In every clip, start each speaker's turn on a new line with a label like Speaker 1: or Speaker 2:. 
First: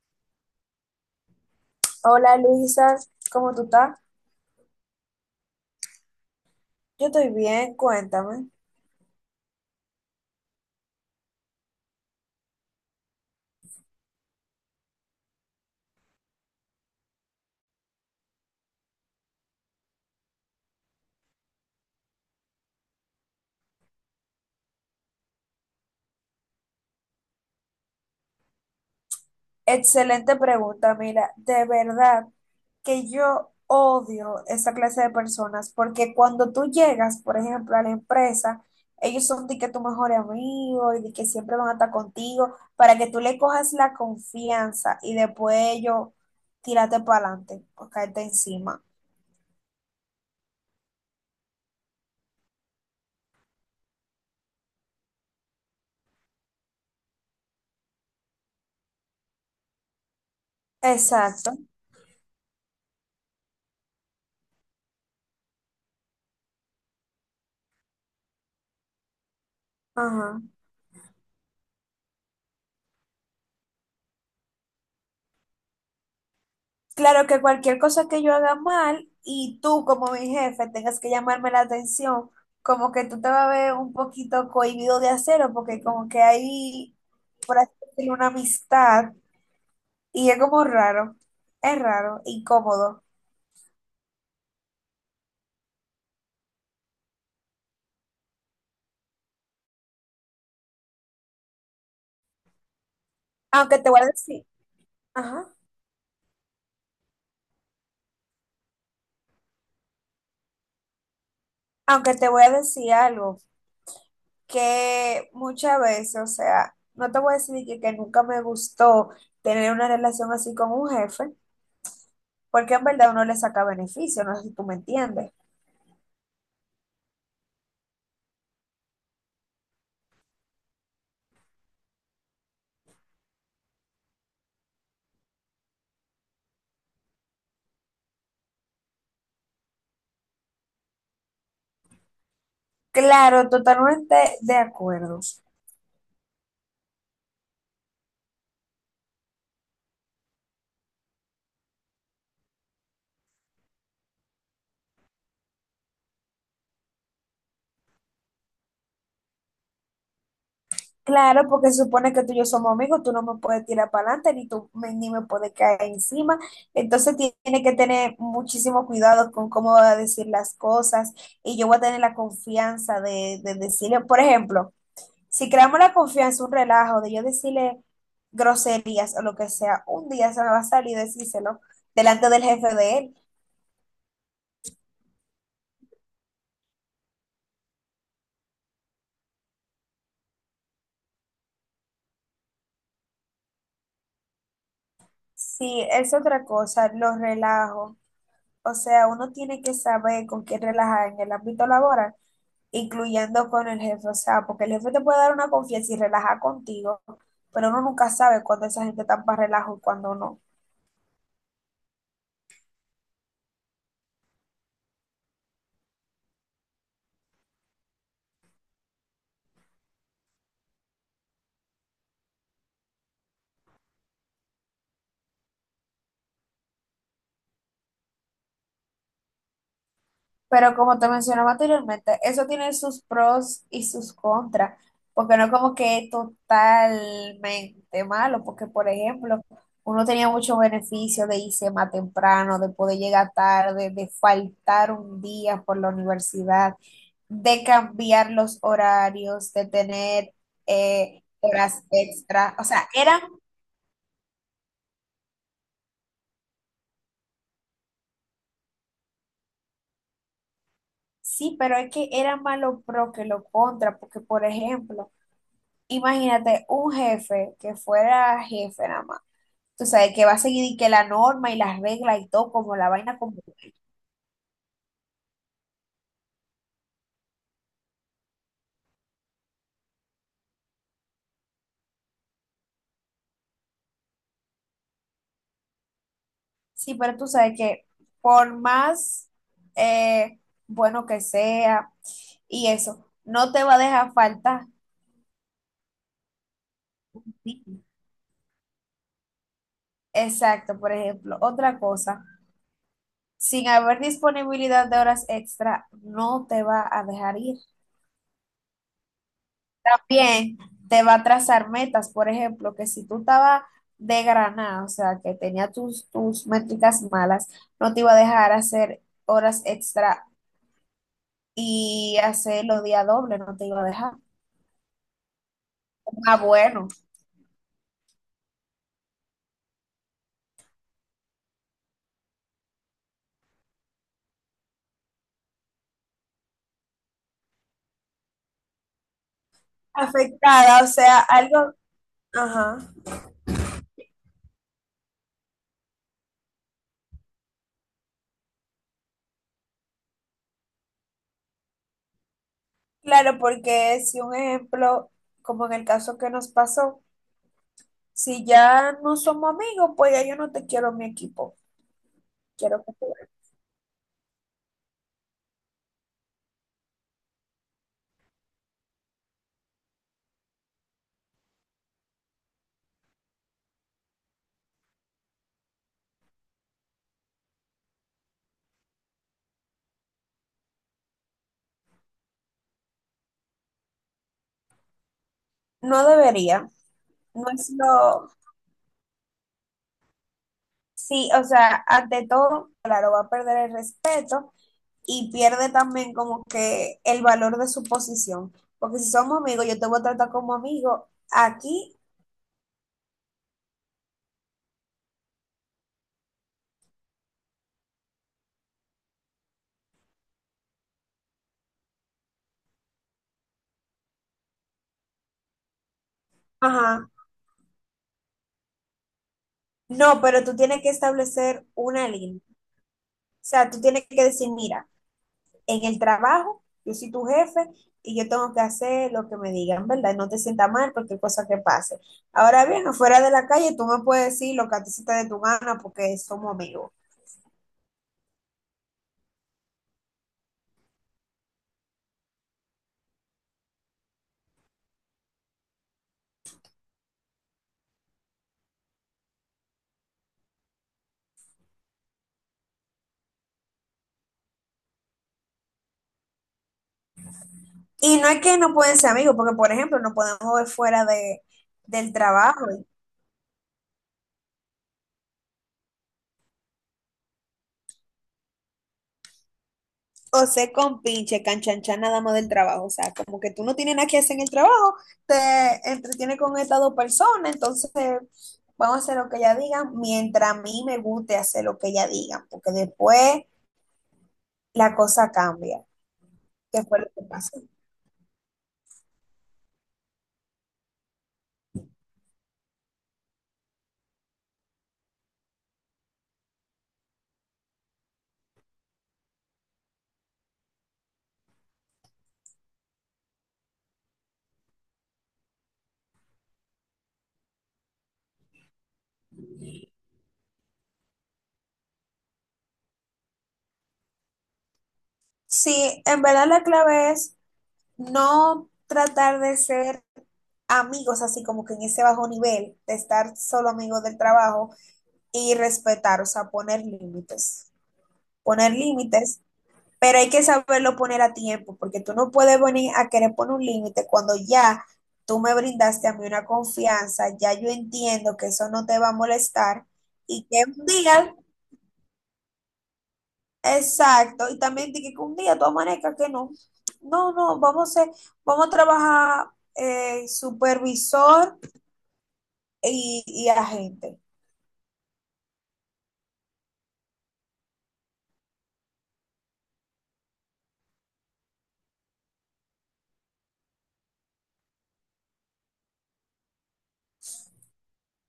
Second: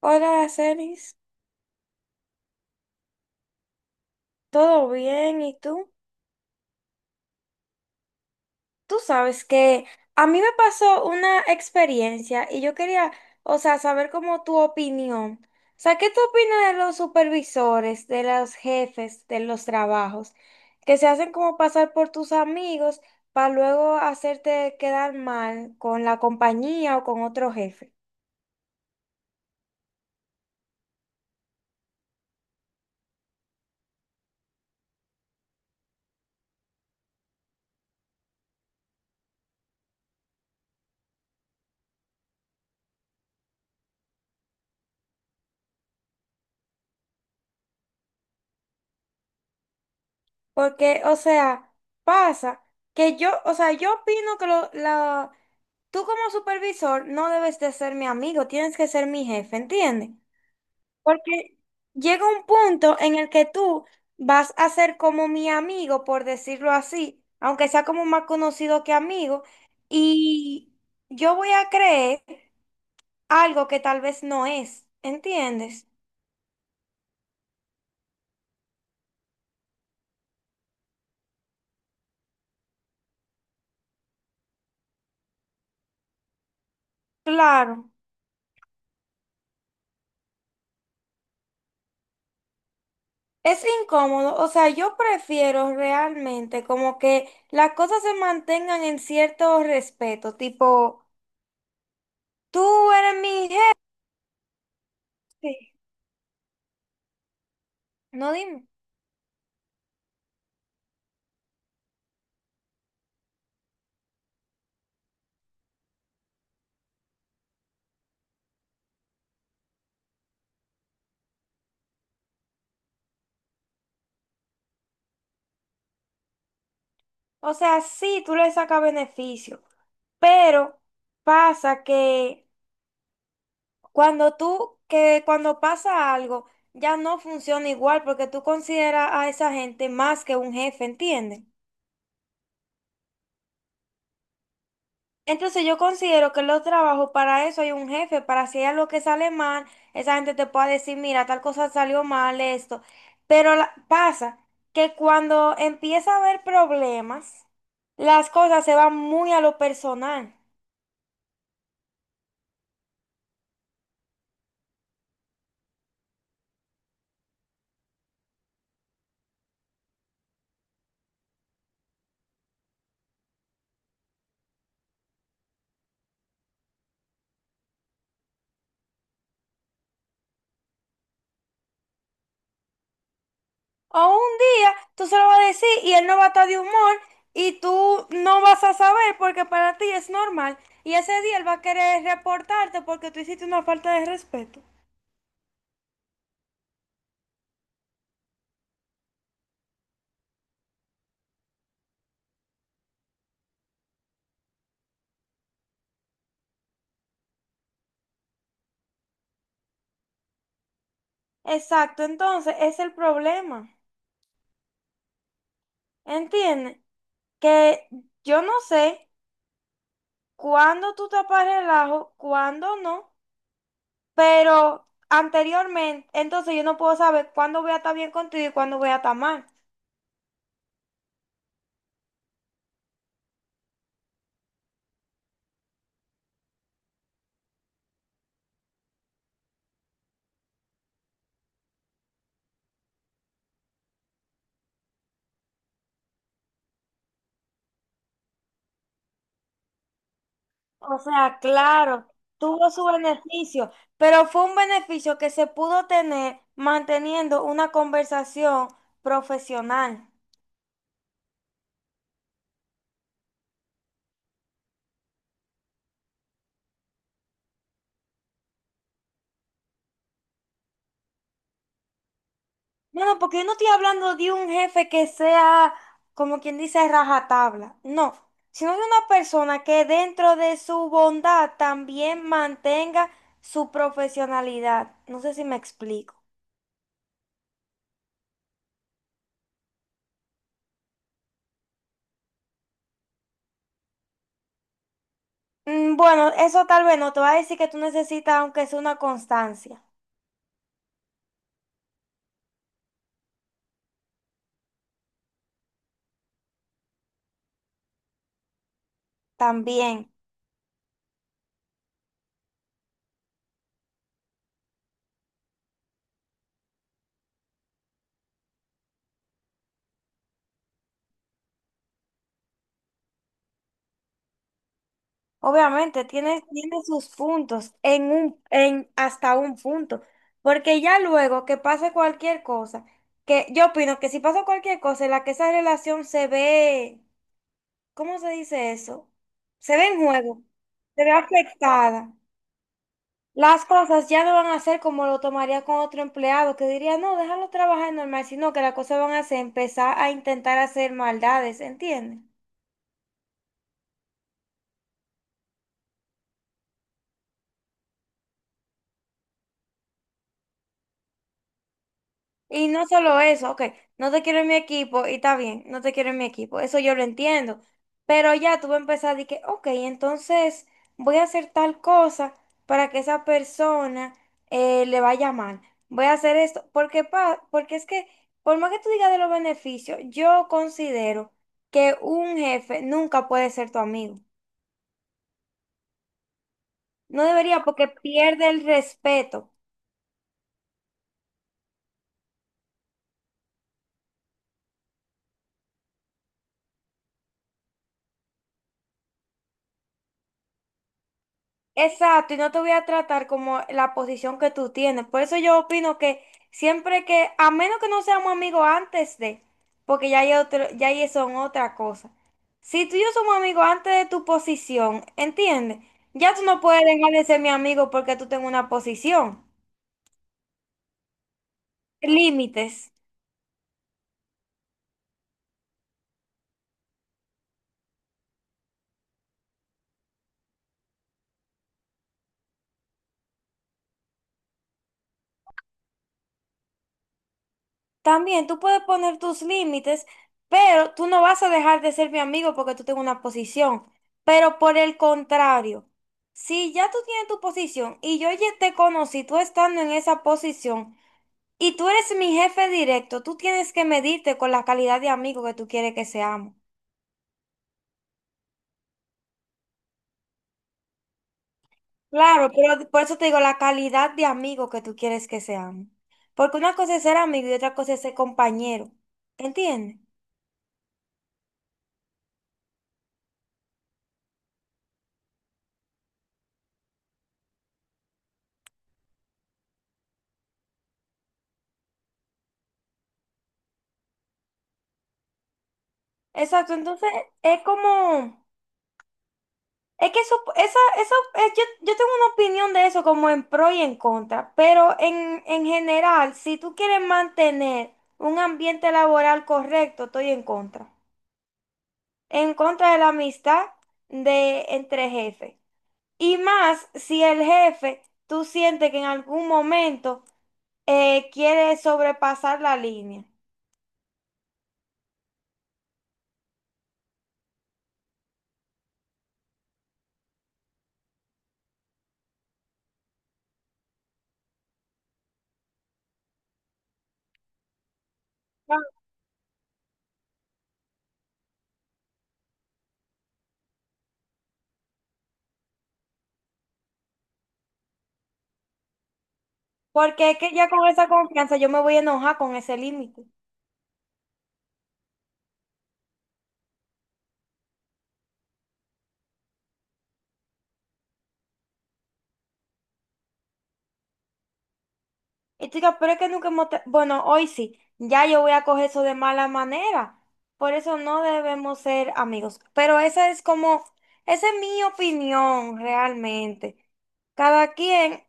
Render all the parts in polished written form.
Speaker 1: Hola, Aracelis,
Speaker 2: Hola Luisa, ¿cómo tú estás?
Speaker 1: ¿todo bien? ¿Y tú?
Speaker 2: Yo estoy bien, cuéntame.
Speaker 1: Tú sabes que a mí me pasó una experiencia y yo quería saber como tu opinión. O sea, ¿qué tú opinas de los supervisores, de los jefes, de los trabajos, que se hacen como pasar por tus amigos para luego hacerte quedar mal con la compañía o con otro jefe?
Speaker 2: Excelente pregunta, mira, de verdad que yo odio esa clase de personas porque cuando tú llegas, por ejemplo, a la empresa, ellos son de que tu mejor amigo y de que siempre van a estar contigo para que tú le cojas la confianza y después ellos tírate para adelante o caerte encima.
Speaker 1: Porque, o sea, pasa que yo, o sea, yo opino que tú como supervisor no debes de ser mi amigo, tienes que ser mi jefe, ¿entiendes?
Speaker 2: Exacto.
Speaker 1: Porque llega un punto en el que tú vas a ser como mi amigo, por decirlo así, aunque sea como más conocido que amigo,
Speaker 2: Ajá.
Speaker 1: y yo voy a creer algo que tal vez no es, ¿entiendes?
Speaker 2: Claro que cualquier cosa que yo haga mal y tú como mi jefe tengas que llamarme la atención, como que tú te vas a ver un poquito cohibido de hacerlo porque como que hay, por así
Speaker 1: Claro.
Speaker 2: decirlo, una amistad y es como raro, es raro, incómodo.
Speaker 1: Es incómodo, o sea, yo prefiero realmente como que las cosas se mantengan en cierto respeto, tipo, tú eres mi
Speaker 2: Aunque te voy a decir, ajá,
Speaker 1: jefe, no dime.
Speaker 2: aunque te voy a decir algo que muchas veces, o sea, no te voy a decir que nunca me gustó tener una relación así con un jefe, porque en verdad uno le saca beneficio, no sé si tú me entiendes.
Speaker 1: O sea, sí, tú le sacas beneficio, pero pasa que cuando pasa algo, ya no funciona igual porque tú consideras a esa gente más que un jefe, ¿entiendes?
Speaker 2: Claro, totalmente de acuerdo.
Speaker 1: Entonces yo considero que en los trabajos para eso hay un jefe, para si hay algo que sale mal, esa gente te pueda decir, mira, tal cosa salió mal, esto. Pero pasa que cuando empieza a haber problemas, las cosas se van muy a lo personal.
Speaker 2: Claro, porque se supone que tú y yo somos amigos, tú no me puedes tirar para adelante, ni me puedes caer encima. Entonces tiene que tener muchísimo cuidado con cómo va a decir las cosas y yo voy a tener la confianza de decirle, por ejemplo, si creamos la confianza, un relajo de yo decirle groserías o lo que sea, un día se me va a salir decírselo delante del jefe de él.
Speaker 1: O un día tú se lo vas a decir y él no va a estar de humor y tú no vas a saber porque para ti es normal. Y ese día él va a querer reportarte porque tú hiciste una falta de respeto.
Speaker 2: Si es otra cosa, los relajo. O sea, uno tiene que saber con quién relajar en el ámbito laboral, incluyendo con el jefe. O sea, porque el jefe te puede dar una confianza y relajar contigo, pero uno nunca sabe cuándo esa gente está para relajo y cuándo no.
Speaker 1: Exacto, entonces ese es el problema. ¿Entiendes? Que yo no sé cuándo tú tapas relajo, cuándo no, pero anteriormente, entonces yo no puedo saber cuándo voy a estar bien contigo y cuándo voy a estar mal.
Speaker 2: Pero como te mencionaba anteriormente, eso tiene sus pros y sus contras, porque no es como que es totalmente malo, porque por ejemplo, uno tenía muchos beneficios de irse más temprano, de poder llegar tarde, de faltar un día por la universidad, de cambiar los horarios, de tener
Speaker 1: O sea,
Speaker 2: horas
Speaker 1: claro,
Speaker 2: extra. O
Speaker 1: tuvo su
Speaker 2: sea, eran,
Speaker 1: beneficio, pero fue un beneficio que se pudo tener manteniendo una conversación profesional.
Speaker 2: sí, pero es que era más lo pro que lo contra, porque por ejemplo, imagínate un jefe que fuera jefe nada más. Tú sabes que va a seguir y que la norma y las reglas y todo, como la
Speaker 1: No,
Speaker 2: vaina
Speaker 1: no,
Speaker 2: como
Speaker 1: porque yo no estoy hablando de un jefe que sea, como quien dice, rajatabla. No, sino de una persona que dentro de su bondad también mantenga su profesionalidad. No sé si me explico.
Speaker 2: sí, pero tú sabes que por más eh, bueno que sea y eso, no te va a dejar falta.
Speaker 1: Bueno, eso tal vez no te va a decir que tú necesitas, aunque sea una constancia,
Speaker 2: Exacto, por ejemplo. Otra cosa, sin haber disponibilidad de horas extra, no te va a dejar ir.
Speaker 1: también.
Speaker 2: También te va a trazar metas, por ejemplo, que si tú estabas de granada, o sea, que tenía tus métricas malas, no te iba a dejar hacer horas extra y hacer los días dobles, no te iba a dejar.
Speaker 1: Obviamente,
Speaker 2: Ah,
Speaker 1: tiene
Speaker 2: bueno.
Speaker 1: sus puntos en hasta un punto. Porque ya luego que pase cualquier cosa, que yo opino que si pasa cualquier cosa en la que esa relación se ve, ¿cómo se dice eso? Se ve en juego,
Speaker 2: Afectada, o
Speaker 1: se ve
Speaker 2: sea, algo,
Speaker 1: afectada.
Speaker 2: ajá.
Speaker 1: Las cosas ya no van a ser como lo tomaría con otro empleado que diría, no, déjalo trabajar normal, sino que las cosas van a ser empezar a intentar hacer maldades, ¿entiendes?
Speaker 2: Claro, porque si un ejemplo, como en el caso que nos pasó, si ya no somos amigos, pues ya yo no te quiero en mi equipo.
Speaker 1: Y
Speaker 2: Quiero
Speaker 1: no
Speaker 2: que tú
Speaker 1: solo
Speaker 2: veas.
Speaker 1: eso, ok, no te quiero en mi equipo y está bien, no te quiero en mi equipo, eso yo lo entiendo. Pero ya tú vas a empezar de que, ok, entonces voy a hacer tal cosa para que esa persona le vaya mal. Voy a hacer esto, porque, porque es que, por más que tú digas de los beneficios, yo considero que un jefe nunca puede ser tu amigo.
Speaker 2: No debería,
Speaker 1: No
Speaker 2: no
Speaker 1: debería
Speaker 2: es
Speaker 1: porque
Speaker 2: lo,
Speaker 1: pierde el respeto.
Speaker 2: sí, o sea, ante todo, claro, va a perder el respeto y pierde también como que el valor de su posición, porque si somos amigos, yo te voy a tratar como amigo, aquí,
Speaker 1: Exacto, y no te voy a tratar como la posición que tú tienes. Por eso yo opino que siempre que, a menos que no seamos amigos antes de, porque ya hay otro, ya ahí son otra cosa. Si tú y yo somos amigos antes de tu posición, ¿entiendes? Ya tú no puedes dejar
Speaker 2: ajá,
Speaker 1: de ser mi amigo porque tú tengas una posición.
Speaker 2: no, pero tú tienes que establecer una línea, o
Speaker 1: Límites.
Speaker 2: sea, tú tienes que decir, mira, en el trabajo, yo soy tu jefe y yo tengo que hacer lo que me digan, ¿verdad? Y no te sienta mal porque cosa que pase. Ahora bien, afuera de la calle tú me puedes decir lo que a ti se te dé tu gana porque somos amigos.
Speaker 1: También tú puedes poner tus límites, pero tú no vas a dejar de ser mi amigo porque tú tengas una posición. Pero por el contrario, si ya tú tienes tu posición y yo ya te conocí, tú estando en esa posición y tú eres mi jefe directo, tú tienes que medirte con la calidad de amigo que tú quieres que seamos.
Speaker 2: Y no es que no pueden ser amigos, porque por ejemplo no podemos ver fuera del
Speaker 1: Claro,
Speaker 2: trabajo.
Speaker 1: pero por eso te digo la calidad de amigo que tú quieres que seamos. Porque una cosa es ser amigo y otra cosa es ser compañero. ¿Entiendes?
Speaker 2: O ser con pinche canchanchan nada más del trabajo. O sea, como que tú no tienes nada que hacer en el trabajo, te entretienes con estas dos personas, entonces vamos a hacer lo que ella diga mientras a mí me guste hacer lo que ella diga, porque después la cosa cambia.
Speaker 1: Exacto,
Speaker 2: ¿Qué fue lo
Speaker 1: entonces
Speaker 2: que pasó?
Speaker 1: es como... Es que eso, esa, eso, es- yo tengo una opinión de eso como en pro y en contra, pero en general, si tú quieres mantener un ambiente laboral correcto, estoy en contra. En contra de la amistad de entre jefes. Y más si el jefe, tú sientes que en algún momento quiere sobrepasar la línea.
Speaker 2: Sí, en verdad la clave es no tratar de ser amigos así como que en ese bajo nivel, de estar solo amigos del trabajo y respetar, o sea, poner límites, pero hay que saberlo poner a tiempo, porque tú no puedes venir a querer poner un límite cuando ya tú me brindaste a mí una confianza, ya yo entiendo que eso no te va a molestar
Speaker 1: Porque es
Speaker 2: y
Speaker 1: que
Speaker 2: que
Speaker 1: ya con
Speaker 2: un
Speaker 1: esa
Speaker 2: día
Speaker 1: confianza yo me voy a enojar con ese límite.
Speaker 2: exacto, y también de que un día tú amanezcas que no, no, no, vamos a, vamos a trabajar supervisor y agente.
Speaker 1: Y tú dirás, pero es que nunca Bueno, hoy sí, ya yo voy a coger eso de mala manera. Por eso no debemos ser amigos. Pero esa es como, esa es mi opinión realmente. Cada quien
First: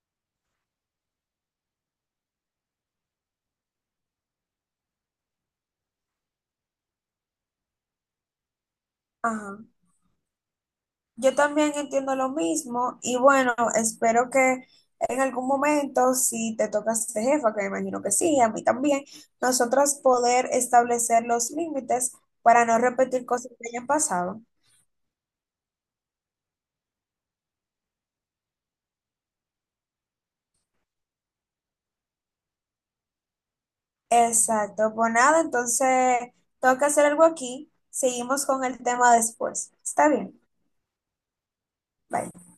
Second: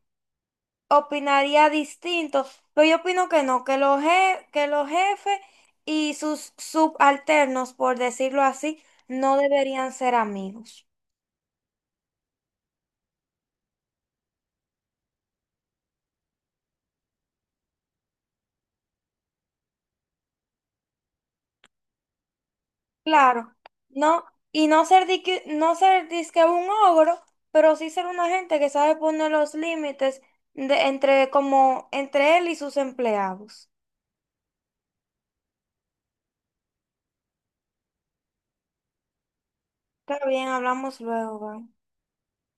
Speaker 1: opinaría distinto, pero yo opino que no, que que los jefes y sus subalternos, por decirlo así, no
Speaker 2: Ajá.
Speaker 1: deberían ser amigos.
Speaker 2: Yo también entiendo lo mismo y bueno, espero que en algún momento, si te toca ser jefa, que me imagino que sí, y a mí también, nosotras poder establecer los límites para no repetir cosas
Speaker 1: Claro,
Speaker 2: que hayan
Speaker 1: no,
Speaker 2: pasado.
Speaker 1: y no ser disque, no ser disque un ogro, pero sí ser una gente que sabe poner los límites de, entre como entre él y sus empleados.
Speaker 2: Exacto, pues nada, entonces tengo que hacer algo aquí. Seguimos con el tema después. Está
Speaker 1: Está
Speaker 2: bien,
Speaker 1: bien, hablamos luego, bye.
Speaker 2: bye.